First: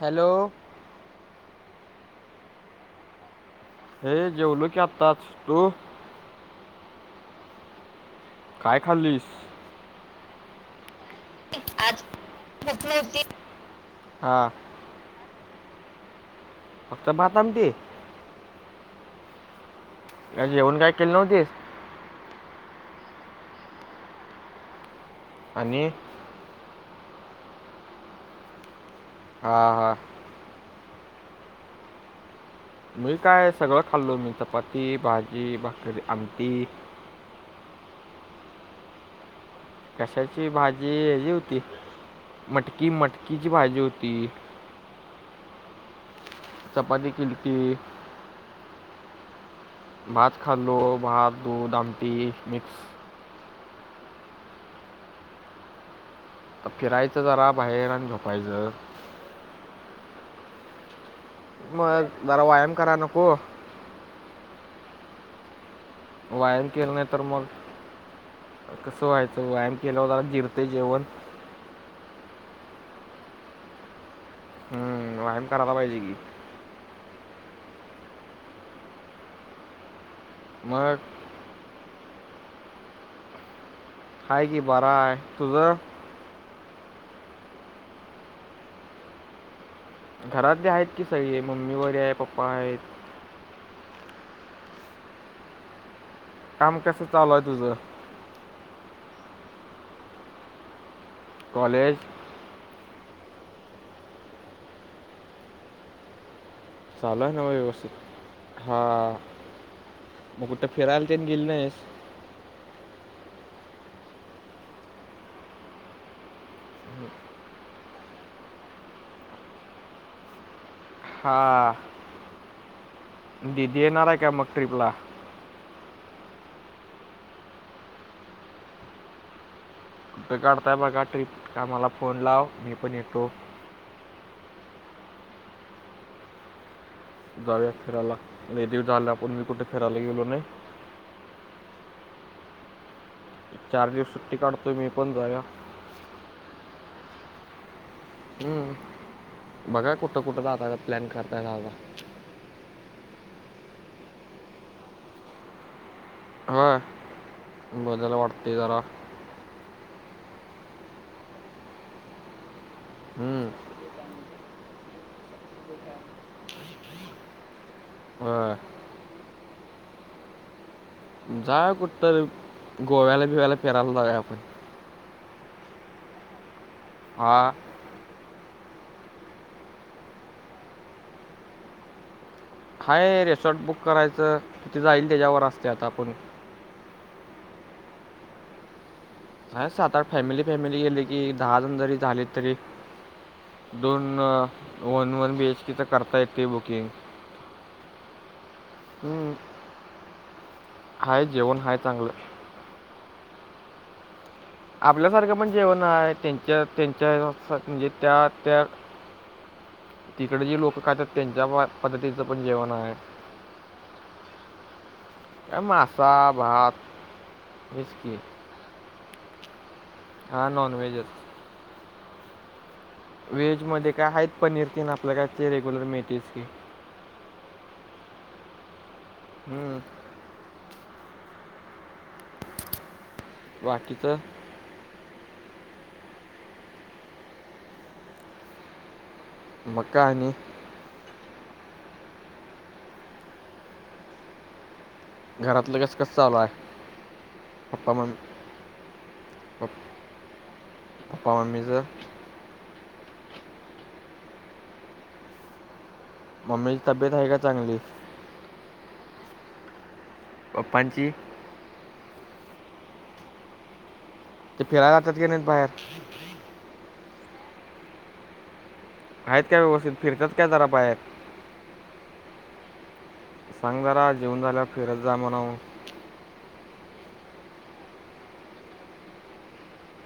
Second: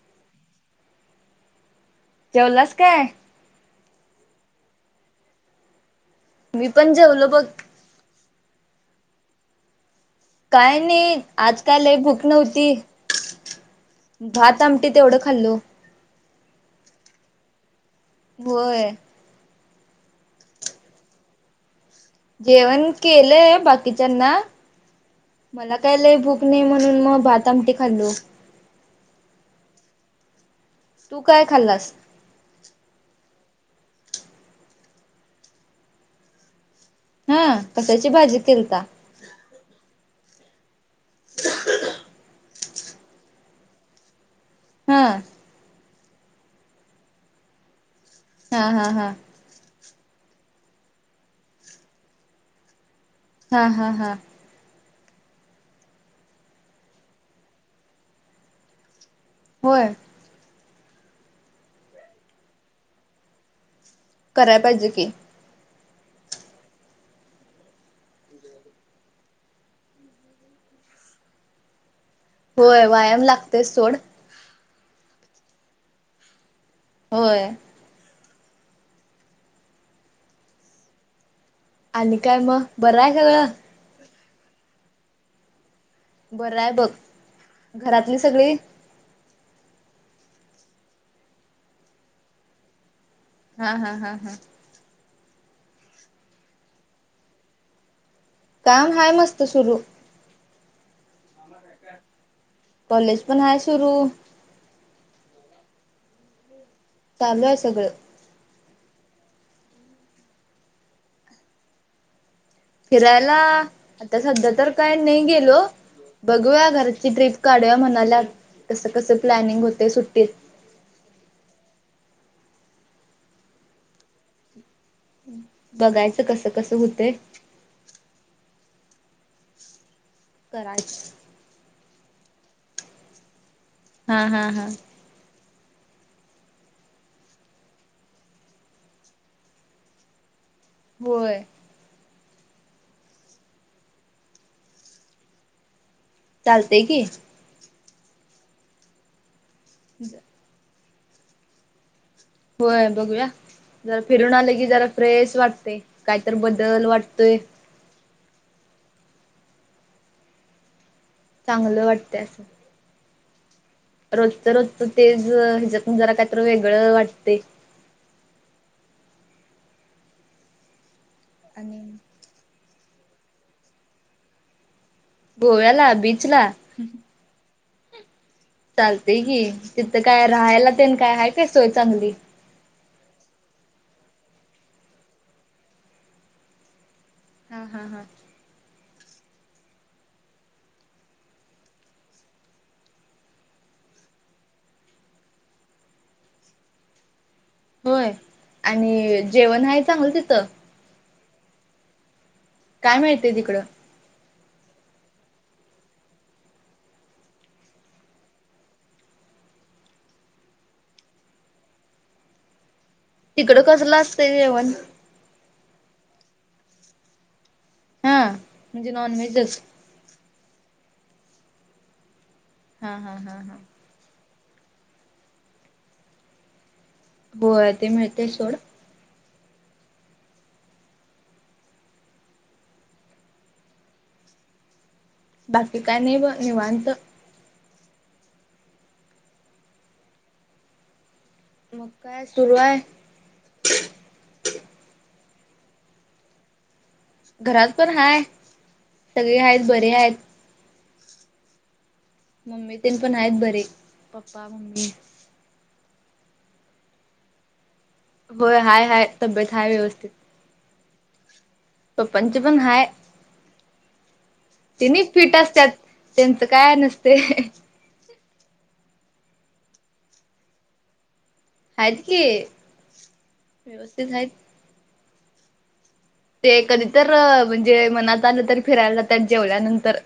Hello. जेवलास काय? हे जेवलो की आताच,, तू? मी पण जेवलो बग. काय खाल्लीस? काय नाही,, आजकाय लय आज भूक नव्हती,, भूक नव्हती हा भात आमटी तेवढं खाल्लो. फक्त भातआमटी होय. काय जेवण काय केलं नव्हतीस? जेवण केलंय बाकीच्यांना,, मला आणि काय लय भूक नाही म्हणून मग भातआमटी खाल्लो. हा हा. तू काय खाल्लास? मी काय, सगळं खाल्लो मी,, चपाती भाजी भाक आमटी. हं,, कशाची भाजी केलता? कशाची भाजी,,, ह जी हूती, मटकी मटकीची भाजी हूती हं. चपाती किलती. हा हा हा. भात खाल्लो,, भात दूध आमटी मिक्स. हा हा हा. फिरायचं जरा भायर, आणि झोपायचं. होय. मग, जरा वायाम कराय नको. कराय पाहिजे की. व्यायाम केला नाही तर मग,, कसं व्हायचं, व्यायाम केल्यावर जरा जिरतय जेवण. होय, व्यायाम लागतयस सोड. हम्म, वायम करायला पाहिजे कि. होय. मग. आणि काय मग,, बरं आय सगळं? हाय की बराय,, तुझं? बरं आय बघ,, घरातली सगळी घरातली हैत की सगळी, मम्मी बरी हाय पप्पा हैत. हा हा हा हा. कम कस चालू हाय तुझं काम हाय मस्त सुरू. कॉलेज कॉलेज पण हाय सुरू चालू हाय नव्ह आहे सगळं व्यवस्थित हा म कुठं फिरायला तेन गेली नाहीस. फिरायला आता सध्या तर काय नाही गेलो. बघूया घरची ट्रिप काढूया म्हणाल्या. कसं कसं प्लॅनिंग होतय सुट्टीत. हा दिदी येणार हाय काय मग ट्रीपला? बघायचं कस कसं हुतय. कुठ काढताय बघा करायचं ट्रिप काय मला फोन लाव मी पण येतो. हा हा हा जाऊया फिरायला लय दिवस झालय आपण बी कुठ फिरायला गेलो नाही. होय. चार दिवस सुट्टी काढतो मी पण जाऊया. चालतेय की हम बघा कुठं कुठं दादा काय प्लॅन करता हाय दादा होय बघूया जरा फिरून आल की जरा फ्रेश वाटतय काहीतर बदल वाटतोय. म जरा बदल वाटतय जरा चांगलं वाटतय असं हम रोजच रोजच तेज हेच्यातून जरा कायतर वेगळं वाटतय. व्हय जाऊया आणि कुठतर गोव्याला बिव्याला फिरायला जाऊया आपण गोव्याला बीचला? हा चालतय की तिथं काय राहायला तेन काय हाय काय सोय चांगली. हाय रेसॉर्ट बुक करायचं तिथ जाईल त्याच्यावर असतय आता आपुन हा हा हा हाय सात आठ फॅमिली फॅमिली गेली की दहा जण जरी झालीत तरी दोन one one B H K च करता येतेय बुकिंग. होय आणि जेवण हाय चांगलं तिथं हाय जेवण हाय चांगलं. काय मिळतेय तिकडं? आपल्या सारखं पण जेवण हाय त्यांच्या त्यांच्या सारखं म्हणजे त्या त्या तिकड जे लोकं खात्यात त्यांच्या पद्धतीचं पण जेवण हाय. तिकडं कसलं असतंय जेवण? काय मासा, भात हेच की ह म्हणजे नॉनव्हेजच हा नाॉनवेहेजच. हा हा हा हा. व्हेज मध्ये काय आहेत पनीर तेन आपल काय ते रेग्युलर मिळतयच की होय ते मिळतय सोड हम्म. बाकीच बाकी काय नय ब निवांत. मंग काय आणि? मग काय सुरू ए? घरातलं कसं कसं चालू हाय? घरात पण हाय, सगळी हायेत, पप- बरी हायेत. पप्पा मम्मीचं? मम्मी तेन पण हायेत बरे, पप्पा मम्मी मम्मीची तब्येत हाये का चांगली? होय हाय हाय, तब्येत हाय व्यवस्थित. पप्पांची? पपाची पण हाय, ते फिरायला त्येनी जातात की फीट नाहीत असत्यात. बाहेर त्यांचं काय नसतंय. हायेत का व्यवस्थित? फिरतेत का जरा बाहेर? आहेत की सांग जरा, व्यवस्थित आहेत जेवन झाल्यावर फिरत जा म्हणून. ते कधी तर, म्हणजे मनात आलं तर, फिरायला जातात जेवल्यानंतर.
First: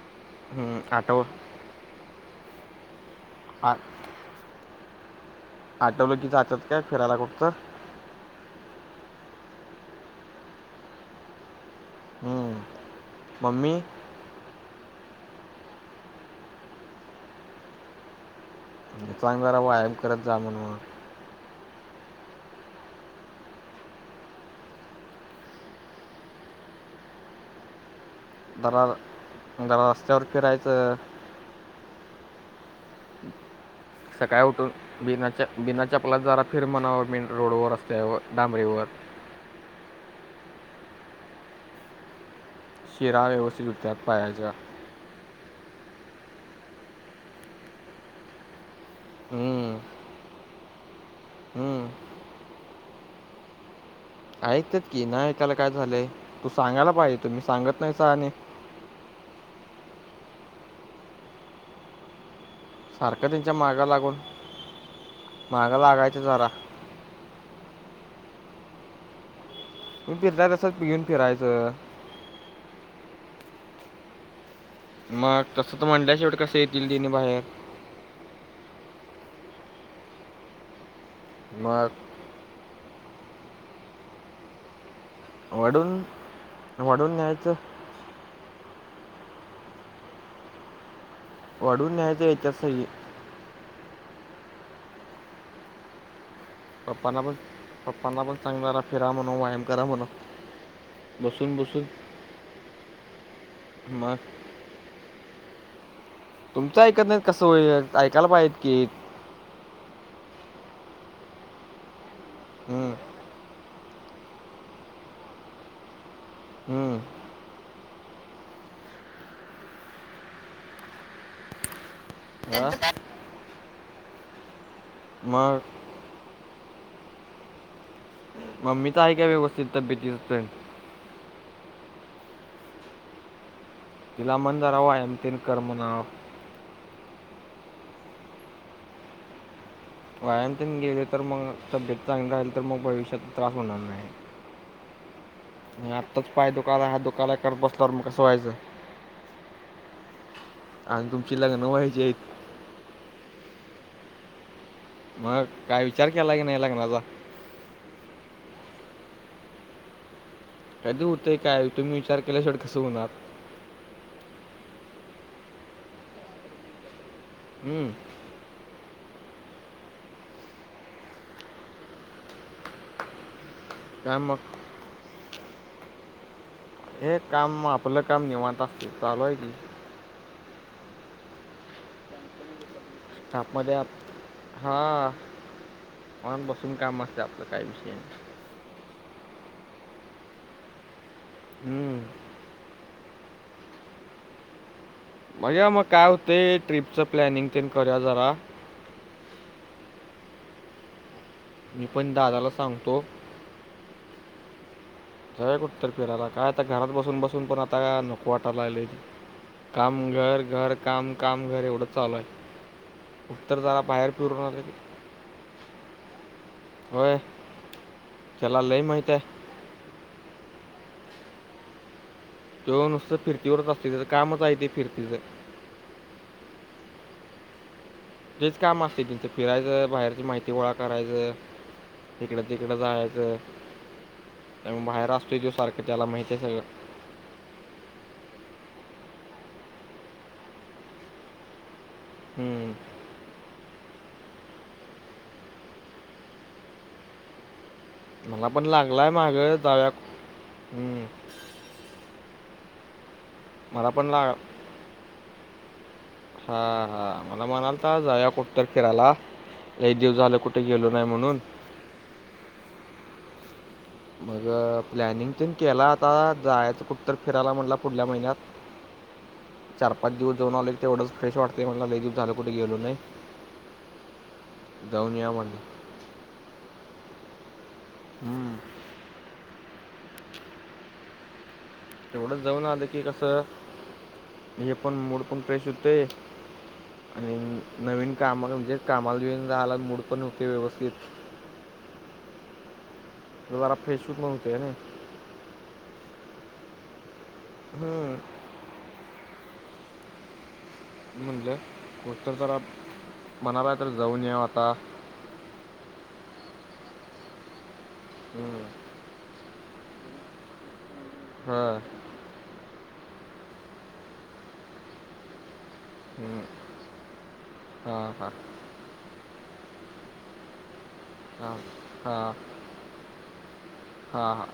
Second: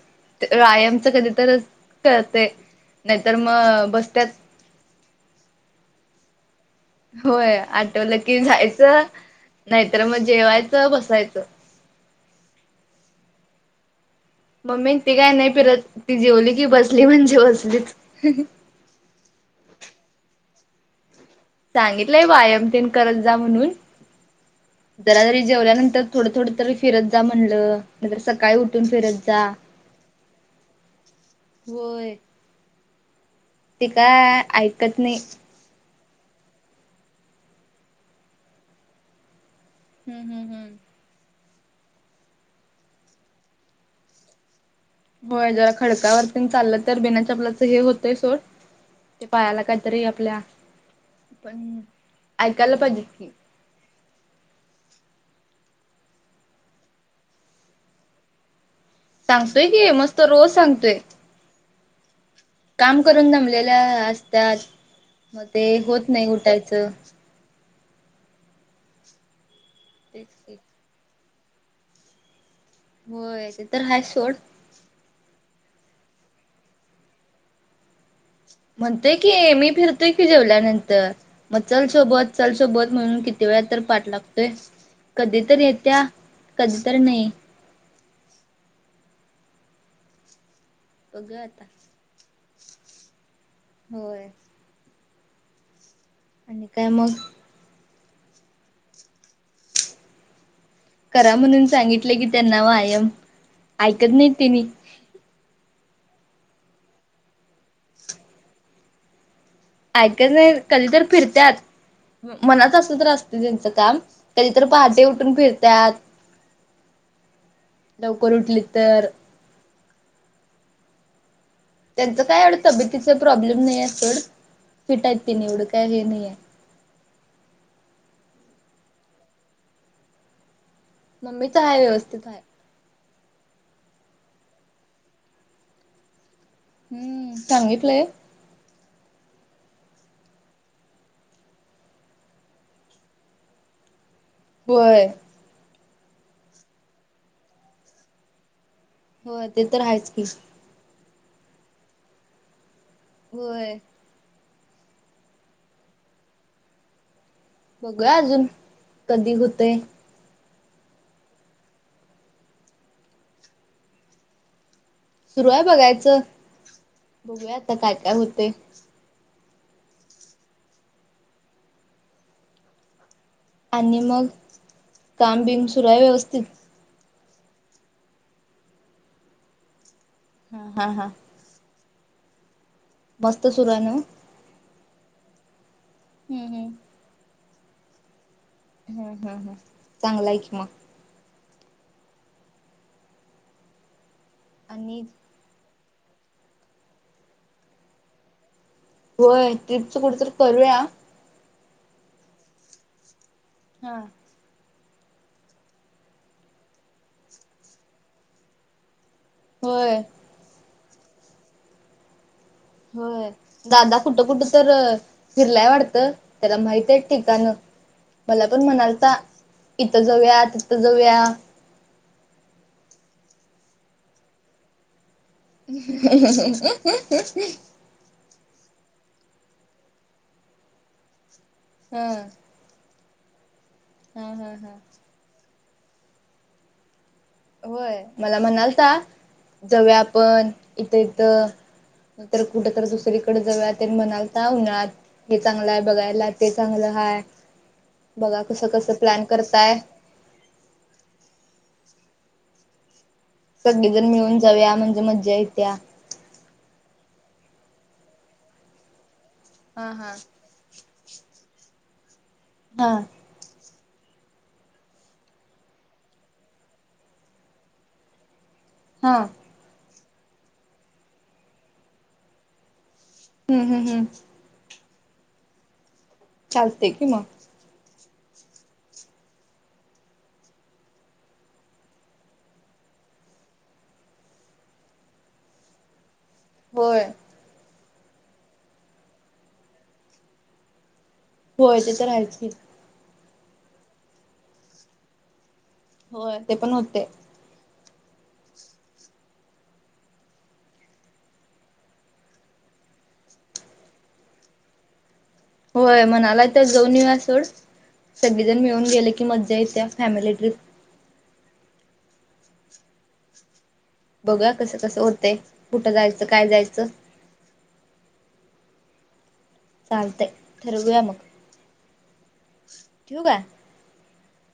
हम्म, व्यायामचं आठव कधी तरच करतय, नईतर आ- मग, बस्त्यात. आठवलं की जातात. काय फिरायला कुठं होय, आठवलं की जायचं, नायीतर मग जेवायचं बसायचं. हुं, मम्मी? मम्मी ती काय नाई फिरत, ती जेवली की बसली म्हणजे बसलीच. सांग जरा वायाम करत जा म्हणून. सांगितलंय वायाम तेन करत जा म्हणून. जरा जरी, जेवल्यानंतर थोडं थोड तरी, फिरत जा म्हणलंं, नाईतर स जरा र, जरा रस्त्यावर फिरायचं. होय. ते काय सकाळी उठून ऐकत नाही. बिना च्या- बिना चपलाच्या जरा फिर म्हणावं, मीन रोडवर, रस्त्यावर, डांबरीवर. हू हू हू. शिरा व्यवस्थित हुत्यात पायाच्या. होय, जरा खडकावर तेन चाललं तर बीना चपलाचं, हे होतंय सोड- ते पायाला हम्म, कायतरी आपल्या, पण हम्म. ऐकायला पायजेत की ऐकतेत की, नाई ऐकायला काय झालंय? तू सांगायला पाहिजे, तुमी सांगत नाहीसा आणि- सांगतोय की, मस्त रोज सांगतोय. काम करून सारखं त्यांच्या दमलेल्या मागा लागून असत्यात, मग ते मागा होत लागायचं नाई जरा उठायचं. तू तेच बी की. जरासक घेऊन फिरायचं. होय, ते तर हायेच सोड. मग तसं तर म्हणल्या, शेवटी कसं येतील तिनी बाहेर. म्हणतय की, मी फिरतोय की जेवल्यानंतर, मग चल सोबत- चल सोबत म्हणून, किती वेळा तर पाठ लागतोय. कधी तर वडून येत्या, कधी तर वडून नई. न्यायचं बघू आता. वाढून न्यायचं, इथं सही ए. होय. आणि काय मग पप्पांना म्हण, पप्पांना पण सांग जरा, फिरा म्हणून, व्यायाम करा म्हणू- करा म्हणून सांगितलं की त्यांना वायाम, ऐकत मग नई त्येनी. तुमचं ऐकत नाई कसं होईल, ऐकायला पाहीजेत की. ऐकत नाईत, कधी तर फिरत्यात, मनात हम्म, असलं तर असं त्यांचं काम कधीतर पहाटे उठून फिरत्यात. हं.. लवकर उठलीत तर. त्यांचं काय एवढं हा? तब्येतीच प्रॉब्लेम नाही हाय सोड फिट हाईत तेनी मग एवढं काय हे नाहीेये. मम्मीच हाय काय व्यवस्थित तब्येतच तेन?? मम्मीच हाय व्यवस्थित हाय. तिला म्हण जरा व्यायाम तेन कर म्हणाव. हम्म सांगितलंय. व्यायाम तेन गेले तर मग तब्येत चांगली राहिल तर मग भविष्यात त्रास होणार नाही. होय. आणि आत्ताच पाय दुकालाय, हात दुकालाय करत बसल्यावर मग कसं व्हायचं?? होय ते तर हायच की. आणि तुमची लग्न व्हायची हाईत. होय.. मग काय विचार केला काय नाही लग्नाचा?? बघूया अजून कधी होतयं. कधी हुतंय काय तुम्ही विचार केल्या शेवट कसं होणार?? सुरू हाय बघायचं बघूया आता हम्म. काय काय हुतंय. आणि मग काम बिम सुरूय व्यवस्थित?? हे काम आपलं काम निवांत असतंय चालू हाय की. हा हा हा. [unintelligible] मस्त आप सुरू आहे नव्ह हां निवांत हम्म बसून काम असतयं आपल काय विषय नाही. हम्म हम् हम् चांगलयं कि मग. हम्म. आणि?? बघूया मग काय हुतंय ट्रीपचं प्लॅनिंग तेन करूया जरा. होय ट्रिपच कुठं तर करूया. मी पण दादाला सांगतो. हा. जाऊया कुठं तर फिरायला काय आता घरात बसून बसून पण आता नको वाटाय लागलंय. होय काम घर, घर काम, काम घर एवढंच चालू हाय. होय दादा कुठं कुठं तर फिरलाय वाटतं त्याला माहित हाईत होय, ठिकाण मला त्याला पण लय माहीत म्हणालता आहे. इथं जाऊया तिथं जाऊया. त्यो नुसतं फिरतीवरच असतोय तेच कामच हाय ते फिरतीचं. हा. तेच काम असतय तेंच फिरायचं बाहेरची माहिती गोळा करायचं. हा हिकडं तिक कड जायचं हा हा हा त्यामुळ बाहेर असतोय त्यो सारखं त्याला माहित हाय सगळं. होय मला म्हणालता जाऊया आपण इथं इथं. नाहीतर हं. कुठं दुसरीकडं जाऊया म्हणालता उन्हाळ्यात हे चांगलं हाय बघायला ते चांगलं हाय. बघा मला पण कसं कसं लागलाय प्लॅन मागं करताय. जाऊया हम्म. मला सगळीजण पण लाग मिळून जाऊया म्हणजे मज्जा येत्या. हा हा मला म्हणालता जाऊया कुठं तर फिरायला हा लई हा. दिवस झालं कु ठं गेलो नाही म्हणून. हा. मग प्लॅनिंग तेन केला आता जायचं कुठ तर फिरायला म्हणटलं पुढल्या महिन्यात. हां. चार-पाच दिवस जाऊन आले तर तेवढंच फ्रेश वाटतय म्हणला लय दिवस झालं कुठं गेलो नाही. हम्म हम्म हम्म. जाऊन या म्हणलं. चालते कि मग. हम्म. तेवढंच जाऊन आलोय की कसं हे पण मूड पण फ्रेश होते. होय. नवीन नवीन कामाला म्हणजे कामाला [unintelligible] मूड पण होते व्यवस्थित. होय ते तर हायच की. तो जरा फ्रेश [unintelligible] म्हणतोय ना. होय ते पण होते. हम्म. म्हणलं [unintelligible] जरा आप म्हणायला तर जाऊन येऊ आता. होय म्हणायला तर जाऊन येऊ या सोड सगळीजण हं मिळून गेले की मज्जा येत्या फॅमिली ट्रिप. हा. बघू या कसं कसं होतय कुठं जायचं काय जायचं? हा हा. चालतय ठरवूया मग. हा हा. ठेवू काय हां हां.